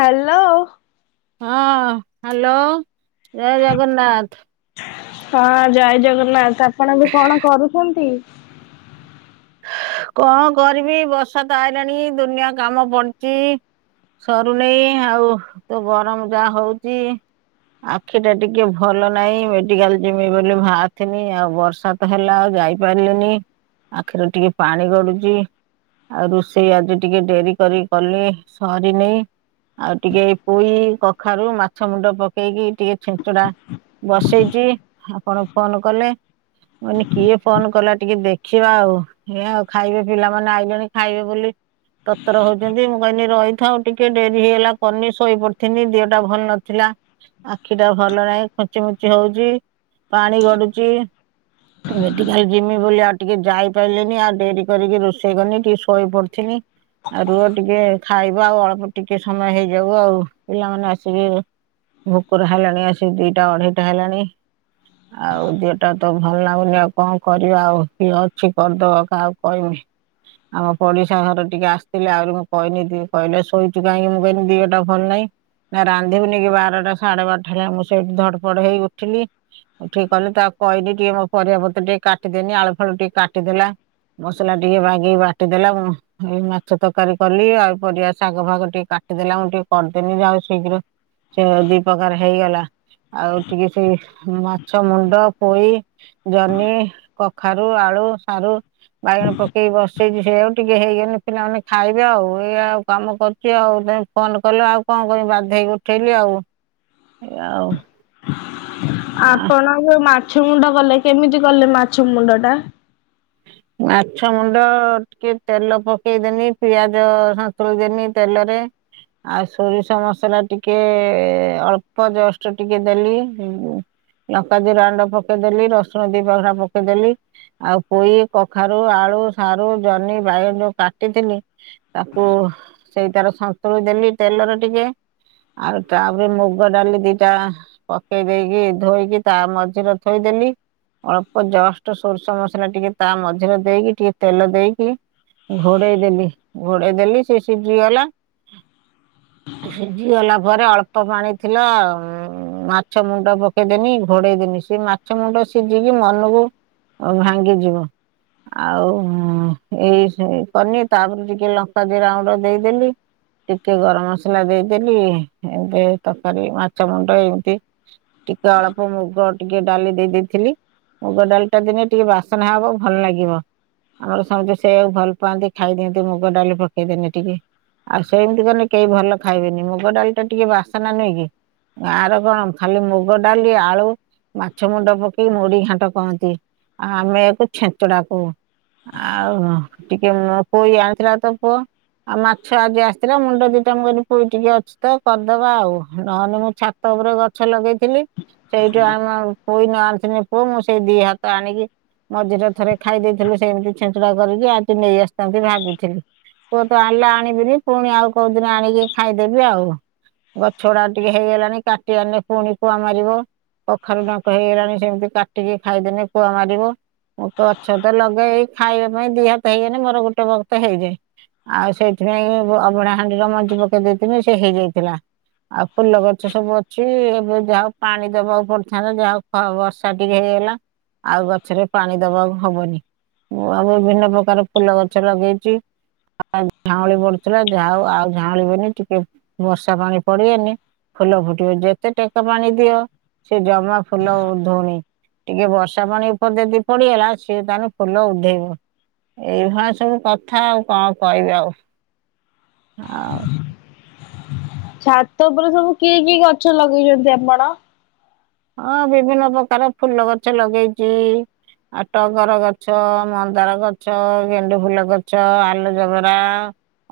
Hello. ହଁ hello ଜୟ ଜଗନ୍ନାଥ। ହଁ ଜୟ ଜଗନ୍ନାଥ। ଆପଣ ବି କଣ କରୁଛନ୍ତି? କଣ କରିବି ବର୍ଷା ତ ଆଇଲାଣି ଦୁନିଆ କାମ ପଡିଚି- ସରୁ ନେଇଁ, ଆଉ ତ ଗରମ ଯାହା ହଉଚି। ଆଖି ଟା ଟିକେ ଭଲ ନାହିଁ ମେଡିକାଲ ଯମି ବୋଲି ଭହାରିଥିନି। ଆଉ ବର୍ଷା ହେଲା ଆଉ ଯାଇପାରିଲିନି। ଆଖିରୁ ଟିକେ ପାଣି ଗଡୁଚି। ଆଉ ରୋଷେଇ ଆଜି ଟିକେ ଡେରି କରିିକି କଲେ ସରିନି। ଆଉ ଟିକେ ପୋଇ କଖାରୁ ମାଛ ମୁଣ୍ଡ ପକେଇକି ଟିକେ ଛିଞ୍ଚିଡା ବସେଇଚି ଆପଣ ଫୋନ କଲେ ମୁଁ କଇନି କିଏ ଫୋନ କଲା ଟିକେ ଦେଖିବା ଆଉ। ଏଇଆ ଆଉ ଖାଇବେ ପିଲାମାନେ ଆଇଲେଣି ଖାଇବେ ବୋଲି ତରତର ହଉଛନ୍ତି, ମୁଁ କହନି ରହିଥାଉ ଟିକେ ଡେରି ହେଇଗଲା କନି ଶୋଇପଡିଥିନି ଦିହଟା ଭଲ ନଥିଲା। ଆଖି ଟା ଭଲ ନାହିଁ ଖୁଞ୍ଚି ମୁଞ୍ଚି ହଉଛି ପାଣି ଗଡୁଚି ମେଡିକାଲ ଯିମି ବୋଲି ଆଉ ଟିକେ ଯାଇ ପାଇଲିନି ଆଉ ଡେରି କରିକି ରୋଷେଇ କନି ଟିକେ ଶୋଇ ପଡିଥିନି। ଆ ରୁହ ଟିକେ ଖାଇବ ଆଉ ଅଳ୍ପ ଟିକେ ସମୟ ହେଇଯାଉ ଆଉ ପିଲାମାନେ ଆସିବେ ଭୁକୁରା ହେଲାଣି ଆସି ଦିଇଟା ଅଢେଇଟା ହେଲାଣି। ଆଉ ଦିହ ଟା ତ ଭଲ ନାଗୁନି ଆଉ କଣ କରିବା ଆଉ ଦିହ ଛି କରିଦବ କାହାକୁ କହିମି? ଆମ ପଡିଶା ଘର ଟିକେ ଆସିଥିଲେ ଆହୁରି ମୁଁ କହିନି ଦି କହିଲେ ଶୋଇଛିୁ କାହିଁକି ମୁଁ କହିନି ଦିହଟା ଭଲ ନାହିଁ। ନା ରାନ୍ଧିବୁନି କି ବାରଟା ସାଢେ ବାରଟା ହେଲାଣି ମୁଁ ସେଇଠୁ ଧଡପଡ ହେଇ ଉଠିଲି ଉଠିକି କିହିଲି ତାକୁ କହିଲି ଟିକେ ମୋ ପରିବା ପତ୍ର ଟିକେ କାଟିଦେନି ଆଳୁ ଫାଳୁ ଟିକେ କାଟିଦେଲା ମସଲା ଟିକେ ବାଗେଇକି ବାଟିଦେଲା ମୁଁ ଏଇ ମାଛ ତରକାରୀ କଲି ଆଉ ପରିବା ଶାଗ ଫାଗ ଟିକେ କାଟିଦେଲା ମୁଁ ଟିକେ କରିଦେନି ଯା ହଉ ଶୀଘ୍ର ସେ ଦି ପ୍ରକାର ହେଇଗଲା ଆଉ ଟିକେ ସେଇ ମାଛ ମୁଣ୍ଡ ପୋଇ ଜହ୍ନି, କଖାରୁ, ଆଳୁ, ସାରୁ ବାଇଗଣ ପକେଇକି ବସେଇଛି ସେଇଆକୁ ଟିକେ ହେଇଗନେ ପିଲାମାନେ ଖାଇବେ ଆଉ ଏଇ ଆଉ କାମ କରୁ ଚି ଆଉ ତମେ ଫୋନ୍ କଲ ଆଉ କଣ କରିମି ବାଧ୍ୟ ହେଇକି ଉଠେଇଲି ଆଉ, ଏଇଆ ଆଉ। ଆପଣ ଯୋଉ ମାଛ ମୁଣ୍ଡ କଲେ, କେମିତି କଲେ ମାଛ ମୁଣ୍ଡ ଟା? ମାଛ ମୁଣ୍ଡ ଟିକେ ତେଲ ପକେଇଦେନି ପିଆଜ ସନ୍ତୁଳି ଦେନି ତେଲରେ ଆଉ ସୋରିଷ ମସଲା ଟିକେ ଅଳ୍ପ ଜଷ୍ଟ ଟିକେ ଦେଲି ଉଁ ଲଙ୍କା ଜିରା ଗୁଣ୍ଡ ପକେଇଦେଲି ରସୁଣ ଦି ପାଖୁଡା ପକେଇଦେଲି ଆଉ ପୋଇ, କଖାରୁ, ଆଳୁ, ସାରୁ, ଜହ୍ନି, ବାଇଗଣ ଯୋଉ କାଟିଥିଲି ତାକୁ ସେଇ ତାରେ ସନ୍ତୁଳି ଦେଲି ତେଲରେ ଟିକେ ଆଉ ତାପରେ ମୁଗ ଡାଲି ଦିଇଟା ପକେଇ ଦେଇକି ଧୋଇକି ତା ମଝିରେ ଥୋଇଦେଲି ଅଳ୍ପ ଜଷ୍ଟ ସୋରିଷ ମସ ଲା ଟିକେ ତା ମଝିରେ ଦେଇକି ଟିକେ ତେଲ ଦେଇକି ଘୋଡେଇ ଦେଲି ଘୋଡେଇ ଦେଲି ସେ ସିଝି ଗଲା। [inaudible] ସିଝି ଗଲା ପରେ ଅଳ୍ପ ପାଣି ଥିଲା ଉଁ ମାଛ ମୁଣ୍ଡ ପକେଇଦେନି ଘୋଡେଇଦେନି ସେ ମା ଛ ମୁଣ୍ଡ ସିଜିକି ମନକୁ ଉଁ ଭାଙ୍ଗି ଯିବ। ଆଉ ଉଁ ଏଇସେ କନି ତାପରେ ଟିକେ ଲଙ୍କା ଜିରା ଗୁଣ୍ଡ ଦେଇଦେଲି। ଟିକେ ଗରମ ମସଲା ଦେଇଦେଲି ଏବେ ତରକାରୀ ମାଛ ମୁଣ୍ଡ ଏମିତି ଟିକେ ଅଳ୍ପ ମୁଗ ଟିକେ ଡାଲି ଦେଇ ଦେଇ ଥିଲି ମୁଗ ଡାଲି ଟା ଦେନେ ଟିକେ ବାସ୍ ନା ହବ ଭଲ ଲାଗିବ। ଆମର ସମସ୍ତେ ସେଇଆକୁ ଭଲ ପାଆନ୍ତି ଖାଇଦିଅନ୍ତି ମୁଗ ଡାଲି ପକେଇଦେନେ ଟିକେ। ଆଉ ସେମିତି କନେ କେହି ଭଲ ଖାଇବେନି, ମୁଗ ଡାଲି ଟା ଟିକେ ବାସନା ନୁହେଁ କି? ଗାଁ ରେ କଣ ଖାଲି ମୁଗ ଡାଲି, ଆଳୁ, ମାଛ ମୁଣ୍ଡ ପକେଇକି ମୁଢି ଘାଣ୍ଟ କହନ୍ତି। ଆଉ ଆମେ ୟାକୁ ଛେଞ୍ଚଡା କହୁ ଆଉ ଟିକେ ଉଁ ପୋଇ ଆଣିଥିଲା ତ ପୁଅ ଆଉ ମାଛ ଆଜି ଆସିଥିଲା ମୁଣ୍ଡ ଦିଇଟା ମୁଁ କହିଲି ପୋଇ ଟିକେ ଅଛି ତ କରିଦବା ଆଉ ନହନେ ମୁଁ ଛା ତ ଉପରେ ଗଛ ଲଗେଇଥିଲି ସେଇଠୁ ଆମ ପୋଇ ନ ଆଣିଥିନେ ପୁଅ ମୁଁ ସେଇ ଦି ହାତ ଆଣିକି ମଝିରେ ଥରେ ଖାଇ ଦେଇଥିଲୁ ସେମିତି ଛେଞ୍ଚୁଡା କରିକି ଆଜି ନେଇ ଆସିଥାନ୍ତି ଭାବିଥିଲି। ପୁଅ ତ ଆଣିଲେ ଆଣିବିନି ପୁଣି ଆଉ କୋଉଦିନ ଆଣିକି ଖାଇଦେବି ଆଉ। ଗଛଗୁଡାକ ଟିକେ ହେଇଗଲାଣି କାଟିବାଆନିନେ ପୁଣି କୁଆ ମାରିବ। କଖାରୁ ଡଙ୍କ ହେଇଗଲାଣି ସେମିତି କାଟିକି ଖାଇଦେନେ କୁଆ ମାରିବ। ମୁଁ ତ ହଛ ତ ଲଗେଇ ଖାଇବା ପାଇଁ ଦିହାତ ହେଇଗଲେ ମୋର ଗୋଟେ ବକ୍ତ ହେଇଯାଏ। ଆଉ ସେଇଥିପାଇଁ ଅବଡା ହାଣ୍ଡିରେ ମଞ୍ଜି ପକେଇ ଦେଇଥିନି ସେ ହେଇଯାଇଥିଲା। ଆଉ ଫୁଲ ଗଛ ସବୁ ଅଛି ଏବେ ଯାହଉ ପାଣି ଦବାକୁ ପଡିଥାନ୍ତା ଯାହଉ। ହଊ ବର୍ଷା ଟିକେ ହେଇଗଲା ଆଉ ଗଛରେ। ପାଣି ଦବାକୁ ହବନି ମୁଁ ବିଭିନ୍ନ ପ୍ରକାର ଫୁଲ ଗଛ ଲଗେଇଛି। ଝାଉଁଳି ପଡୁଥିଲା ଯା ହଉ ଆଉ ଝାଉଁଳିିବନି ଟିକେ ବର୍ଷା ପାଣି ପଡିଗନେ। ଫୁଲ ଫୁଟିବ, ଯେତେ ଟେକା ପାଣି ଦିଅ ସେ ଜମା ଫୁଲ ଉଧଉନି। ଟିକେ ବର୍ଷା ପାଣି ଉପରେ ଯଦି ପଡିଗଲା ସିଏ ତାହେଲେ ଫୁଲ ଉଧେଇବ। ଏଇଭଳିଆ ସବୁ କଥା ଆଉ କଣ କହିବି ଆଉ ଆଉ। ଛାତ ଉପରେ ସବୁ କି କି ଗଛ ଲଗେଇଛନ୍ତି ଆପଣ। ହଁ ବିଭିନ୍ନ ପ୍ରକାର ଫୁଲ ଗଛ ଲଗେଇଚି। ଆଉ ଟଗର ଗଛ, ମନ୍ଦାର ଗଛ, ଗେଣ୍ଡୁ ଫୁଲ ଗଛ, ଆଲୁଜେବରା।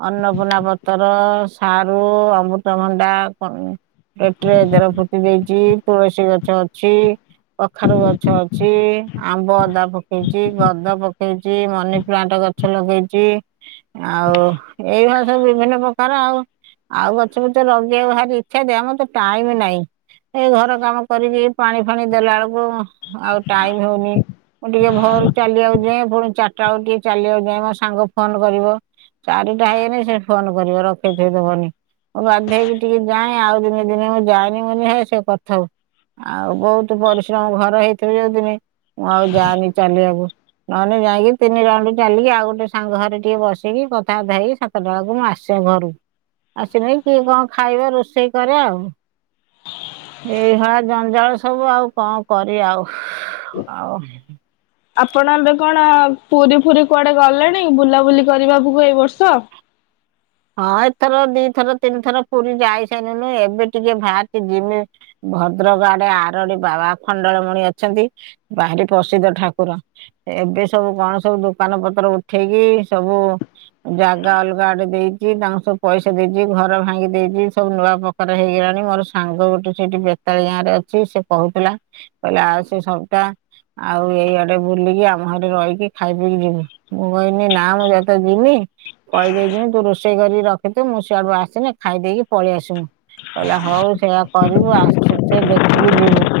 ଅନ୍ନପୂର୍ଣା ପତର, ସାରୁ, ଅମୃତମଣ୍ଡା କଣ। ପେଟିରେ ଏଥର ପୁତି ଦେଇଚି ତୁଳସୀ ଗଛ ଅଛି। କଖାରୁ ଗଛ ଅଛି, ଆମ୍ବ ଅଦା ପକେଇଚି, ଗଦ ପକେଇଚି, ମନି ପ୍ଲାଣ୍ଟେ ଗଛ। ଗଛ ଲଗେଇଚି ଆଉ ଏଇଗୁଡା ସବୁ ବିଭିନ୍ନ ପ୍ରକାର ଆଉ। ଆଉ ଗଛ ଗୁଛା ଲଗେଇକୁ ଭାରି ଇଚ୍ଛା ଯେ ଆଉ ମତେ ଟାଇମ୍ ନାଇଁ ଏଇ ଘର କାମ। କରିବି ପାଣି ଫାଣି ଦେଲା ବଳକୁ ଆଉ ଟାଇମ୍ ହଉନି। ମୁଁ ଟିକେ ଭୋରୁ ଚାଲିିବାକୁ ଯାଏଁ ପୁଣି ଚାରିଟାବେଳକୁ ଟିକେ ଚାଲିିବାକୁ ଯାଏ ମୋ ସାଙ୍ଗ ଫୋନ୍ କରିବ। ଚାରିଟା ହେଇଗଲେ ସେ ଫୋନ୍ କରିବ ରଖେଇ ଥୁଏଇ ଦବନି। ମୁଁ ବାଧ୍ୟ ହେଇକି ଟିକେ ଯାଏଁ ଆଉ ଦିନେ ଦିନେ ମୁଁ ଯାଏନି ମୁଁ କହେ ହେ ସେ କରୁଥାଉ। ଆଉ ବହୁତୁ ପରିଶ୍ରମ ଘରେ ହେଇଥିବ ଯଉଦିନି ମୁଁ ଆଉ ଯାଏନି ଚାଲିବାକୁ। ନହେଲେ ଯାଇକି ତିନି ରାଉଣ୍ଡ ଚାଲିକି ଆଉ ଗୋଟେ ସାଙ୍ଗ ଘରେ ଟିକେ ବସିକି କଥାବାର୍ତା ହେଇକି ସ। ଛଟା ବେଳକୁ ମୁଁ ଆସେ ଘରକୁ କିଏ କଣ ଖାଇବା ରୋଷେଇ କରେ ଆଉ। ଏଇଭଳିଆ ଜଞ୍ଜାଳ ସବୁ ଆଉ କଣ କରିବା ଆଉ ଆଉ। ଆପଣ ଏବେ କଣ ପୁରୀ ଫୁୁରୀ କୁଆଡେ ଗଲେଣି ବୁଲାବୁଲି କରିବାକୁ ଏଇ ବର୍ଷ। ହଁ ଏଥର ଦିଥର ତିନିଥର ପୁରୀ ଯାଇସାରିଲୁଣି ଏବେ ଟିକେ ବାହାରିଚି ଯିମି। ଭଦ୍ରକ ଆଡେ ଆରଡି ବାବା ଆଖଣ୍ଡଳମଣି ଅଛନ୍ତି ଭାରି ପ୍ରସିଦ୍ଧ ଠାକୁର। ଏବେ ସବୁ କଣ ସବୁ ଦୋକାନ ପତ୍ର ଉଠେଇକି ସବୁ। ଜାଗା ଅଲଗା ଆଡେ ଦେଇ। ତାଙ୍କୁ ସବୁ ପଇସା ଦେଇଚି ଘର ଭାଙ୍ଗି ଦେଇଚି ସବୁ ନୂଆ ପ୍ରକାର ହେଇଗଲାଣି ମୋର ସାଙ୍ଗ ଗୋଟେ ସେଇଠି ବ୍ୟ। ଗାଁ ରେ ଅଛି ସେ କହୁଥିଲା କହିଲା ଆଉ ସେ ସବୁଟୀ। ଆଉ ଏଇ ଆଡେ ବୁଲିକି ଆମ ଘରେ ରହିକି ଖାଇ ପି କି ଯିବୁ। ମୁଁ କହିଲି ନା ମୁଁ ଯତେ ଯିମି କହିଦେଇ ଯିମି ତୁ ରୋଷ ରୋଷେଇ କରିକି ରଖିଥିବୁ ମୁଁ ସିଆଡୁ ଆସିଲେ ଖାଇ ଦେଇକି ପଳେଇ ଆସିମୁ। କହିଲା ହଉ ସେଇଆ କରିବୁ ଆସଛୁ ଦେଖିକି ଯିବୁ।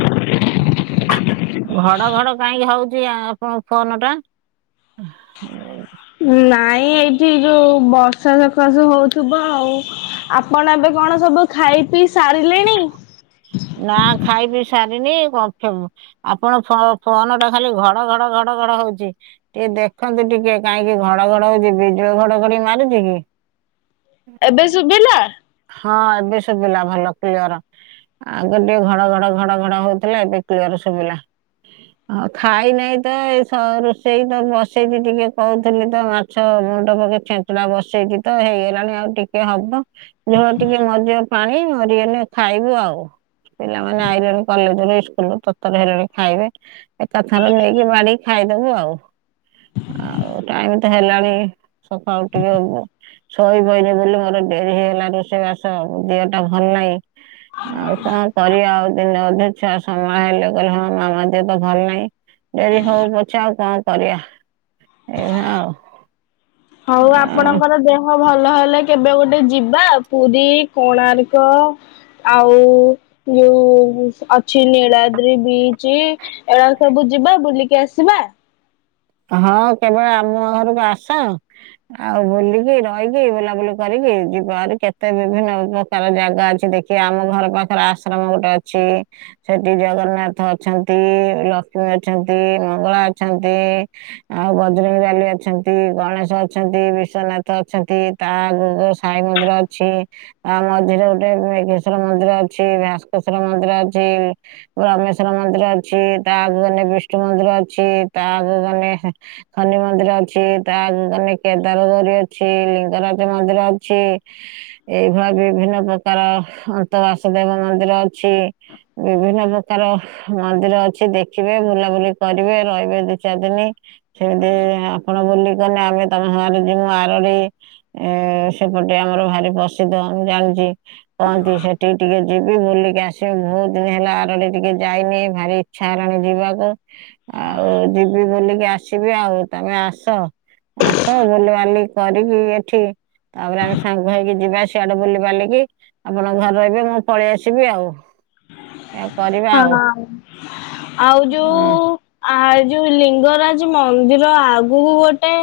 ଘଡ ଘଡ କାହିଁକି ହଉଚି ଆପଣଙ୍କ ଫୋନ୍ ଟା। [inaudible] ନାଇଁ ଏଇଠି ଯେଉଁ ବର୍ଷା ସକାସେ ହଉଥିବ ଆଉ ଆପଣ ଏବେ କଣ ସବୁ ଖାଇ ପିଇ ସାରିଲେଣି। ନା ଖାଇ ପି ସାରିନି କଥା। ଆପଣଙ୍କ ଫୋନ୍ ଟା ଖାଲି ଘଡ -ଘଡ- ଘଡ- ଘଡ ହଉଚି। ଟିକେ ଦେଖନ୍ତୁ ଟିକେ କାହିଁକି ଘଡ ଘଡ ହଉଚି ବିଜୁଳି ଘଡଘଡି ମାରୁଚି କି? ଏବେ ଶୁବିଲା? ହଁ ଏବେ ଶୁବିଲା ଭଲ କ୍ଲିଅର। ଆଗ ଟିକେ ଘଡ- ଘଡ- ଘଡ -ଘଡ ହଉଥିଲା ଏବେ କ୍ଲିଅର ଶୁବିଲା। ହଁ ଖାଇ ନାଇଁ ତ ଏଇ ରୋଷେଇ ତ ବସେଇଚି ଟିକେ କରୁଥିଲି ତ ମା ଛ ମୁଣ୍ଡ ପକେଇ ଛେଞ୍ଚଡା ବସେଇଚି ତ ହେଇଗଲାଣି ଆଉ ଟିକେ ହବ। ଝୋଳ ଟିକେ ମରିଯାଉ ପାଣି ମରିଗଲେ ଖାଇବୁ ଆଉ। ପିଲାମାନେ ଆଇଲେଣି କଲେଜ ରୁ ଇସ୍କୁଲ ରୁ ତର୍ତର ହେଲେଣି ଖାଇବେ। ଏକାଥରେ ନେଇକି ବାଢିକି ଖାଇଦବୁ ଆଉ। ଆଉ ଟାଇମି ତ ହେଲାଣି ସକାଳୁ ଟିକେ ଶୋଇ ପଇଲି ବୋଲି ମୋର ଡେରି ହେଇଗଲା ରୋଷେଇବାସ ଦେହ ଟା ଭଲ୍ ନାହିଁ ଆଉ କଣ କରିବା ଆଉ ଦିନେ ଅଧେ ଛୁଆ ସମାଳିଲେ କହିଲେ ହଁ ମାମା ଦେହ ତ ଭଲ ନାହିଁ। ଡେରି ହଉ ପଛେ ଆଉ କଣ କରିବା ଏଇଆ ଆଉ। ହଉ ଆଁ, ଆପଣଙ୍କର ଦେହ ଭଲ ହେଲେ କେବେ ଗୋଟେ ଯିବା ପୁରୀ କୋଣାର୍କ ଆଉ ଯୋଉ ଅଛି ନୀଳାଦ୍ରି ବିଚି ଏରାକ ସବୁ ଯିବା ବୁଲିକି ଆସିବା। ହଁ କେବେ ଆମ ଘରକୁ ଆସ ଆଉ ବୁଲିକି ରହିକି ବୁଲାବୁଲି କରିକି ଯିବ ଆ କେତେ ବିଭିନ୍ନ ଉପ ଚାଲ ଜାଗା ଅଛି ଦେଖିବା ଆମ ଘର ପାଖରେ ଆଶ୍ରମ ଗୋଟେ ଅଛି। ସେଠି ଜଗନ୍ନାଥ ଅଛନ୍ତି, ଲକ୍ଷ୍ମୀ ଅଛନ୍ତି, ମଙ୍ଗଳା ଅଛନ୍ତି। ଆଉ ବଜରଙ୍ଗ ବାଲି ଅଛନ୍ତି, ଗଣେଶ ଅଛନ୍ତି, ବିଶ୍ଵନାଥ ଅଛନ୍ତି। ତା ଆଗ କୁ ସାଇ ମନ୍ଦିର ଅଛି। ଆ ମଝିରେ ଗୋଟେ ମେଘେଶ୍ଵର ମନ୍ଦିର ଅଛି ଭାସ୍କେଶ୍ଵର ମନ୍ଦିର ଅଛି। ରାମେଶ୍ଵର ମନ୍ଦିର ଅଛି ତାଆଗ କୁ ଗଲେ ବିଷ୍ଣୁ ମନ୍ଦିର ଅଛି ତାଆଗ କୁ ଗନେ ଶନି ମନ୍ଦିର ଅଛି ତାଆଗକୁ ଗନେ କେଦାର ଗୌରୀ ଅଛି ଲିଙ୍ଗରାଜ ମନ୍ଦିର ଅଛି। ଏଇଭଳିଆ ବିଭିନ୍ନ ପ୍ରକାର ହ ଅନ୍ତ ବାସୁଦେବ ମନ୍ଦିର ଅଛି। ବିଭିନ୍ନ ପ୍ରକାର ହୁ ମନ୍ଦିର ଅଛି ଦେଖିବେ ବୁଲାବୁଲି କରିବେ ରହିବେ ଦି ଚାରି ସେମି ସେମିତି ଆପଣ ବୁଲିଗଲେ ଆମେ ତମ ସାରେ ଜି ମୁଁ ଆରଡି ଏ ସେପଟେ ଆମର ଭାରି ପସିଦ୍ଧ ମୁ ଜାଣିଛି କହନ୍ତି ସେ ଟିକେ ଟିକେ ଯିବି ବୁଲିକି ଆସିବି ବହୁତ ଦିନ ହେଲା ଆରଡି ଟିକେ ଯାଇନି ଭାରି ଇଚ୍ଛା ହେଲାଣି ଯିବାକୁ ଆଉ ଯିବି ବୁଲିକି ଆସିବି ଆଉ ତମେ ଆସ ଆସ ବୁଲିବାଲି କରିକି ଏଠି ତାପରେ ଆମେ ସାଙ୍ଗ ହେଇକି ଯିବା ସିଆଡେ ବୁଲି ବାଲିକି ଆପଣ ଘରେ ରହିବେ ମୁଁ ପଳେଇ ଆସିବି ଆଉ ଏୟା କରିବା ଆଉ। ହଁ ଆଉ ଯୋଉ ଆ ଯୋଉ ଲିଙ୍ଗରାଜ ମନ୍ଦିର ଆଗକୁ ଗୋଟେ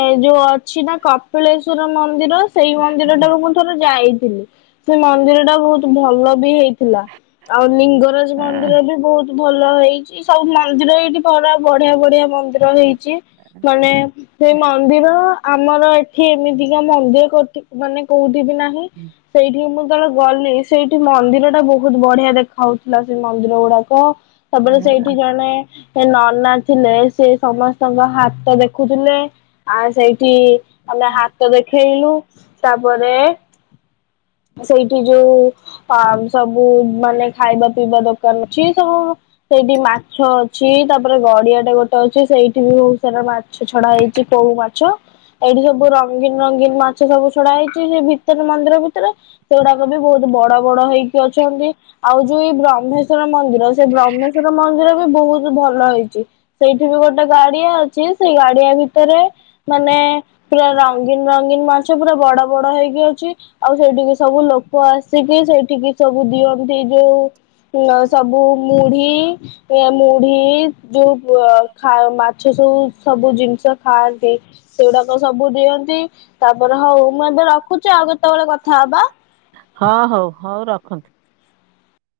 ଏ ଯୋଉ ଅଛି ନା କପିଳେଶ୍ଵର ମନ୍ଦିର ସେଇ ମନ୍ଦିରଟାକୁ ମୁଁ ଥରେ ଯାଇଥିଲି ସେ ମନ୍ଦିରଟା ବହୁତ ଭଲ ବି ହେଇଥିଲା। ଆଉ ଲିଙ୍ଗରାଜ ମନ୍ଦିର ବି ବହୁତ୍ ଭଲ ହେଇଛି ସବୁ ମନ୍ଦିର ଏଇଠି ପରା ବଢିଆ ବଢିଆ ମନ୍ଦିର ର ହେଇଛି ମାନେ ସେଇ ମନ୍ଦିର ଆମର ଏଠି ଏମିତିକା ମନ୍ଦିର ମାନେ କୋଉଠି ବି ନାହିଁ। ସେଇଠି ମୁଁ ତଳେ ଗଲି ସେଇଠି ମନ୍ଦିର ଟା ବହୁତ ବଢିଆ ଦେଖା ହଉଛି। ମନ୍ଦିର ଗୁଡାକ ତାପରେ ସେଇଠି ଜଣେ ସେ ନନା ଥିଲେ ସେ ସମସ୍ତଙ୍କ ହାତ ଦେଖୁଥିଲେ ଆ ସେଇଠି ଆମେ ହାତ ଦେଖେଇଲୁ ତାପରେ ସେଇଠି ଯୋଉ ଅ ସବୁ ମାନେ ଖାଇବା ପିଇବା ଦୋକାନ ଅଛି ସବୁ ସେଇଠି ମାଛ ଅଛି ତାପରେ ଗଡିଆଟେ ଗୋଟେ ଅଛି ସେଇଠି ବି ବହୁତ ସାରା ମା ଛ ଛଡା ହେଇଛି କଉ ମାଛ। ଏଇଠି ସବୁ ରଙ୍ଗୀନ୍ ରଙ୍ଗୀନ୍ ମାଛ ସବୁ ଛଡା ହେଇଛି ସେ ଭିତରେ ମନ୍ଦିର ଭିତରେ। ସେଗୁଡାକ ବି ବହୁତ ବଡ ବଡ ହେଇକି ଅଛନ୍ତି। ଆଉ ଯୋଉ ଏଇ ବ୍ରହ୍ମେଶ୍ୱର ମନ୍ଦିର ସେ ବ୍ରହ୍ମେଶ୍ଵର ମନ୍ଦିର ବି ବହୁତ ଭଲ ହେଇଛି। ସେଇଠି ବି ଗୋଟେ ଗାଡିଆ ଅଛି ସେଇ ଗାଡିଆ ଭିତରେ ମାନେ ପୁରା ରଙ୍ଗୀନ୍ ରଙ୍ଗୀନ୍ ମାଛ ପୁରା ବଡ ବଡ ହେଇକି ଅଛି। ଆଉ ସେଇଠିକି ସବୁ ଲୋକ ଆସିକି ସେଇଠିକି ସବୁ ଦିଅନ୍ତି ଯୋଉ ନ ସବୁ ମୁଢି ଏ ମୁଢି ଯୋଉ ଖା ମାଛ ସବୁ ସବୁ ଜିନିଷ ଖାଆନ୍ତି। ସେଉଡାକ ସବୁ ଦିଅନ୍ତି ତାପରେ ହଉ ମୁଁ ଏବେ ରଖୁଛି ଆଉ କେତେବେଳେ କଥା ହବା। ହଁ ହଉ ହଉ ରଖନ୍ତୁ।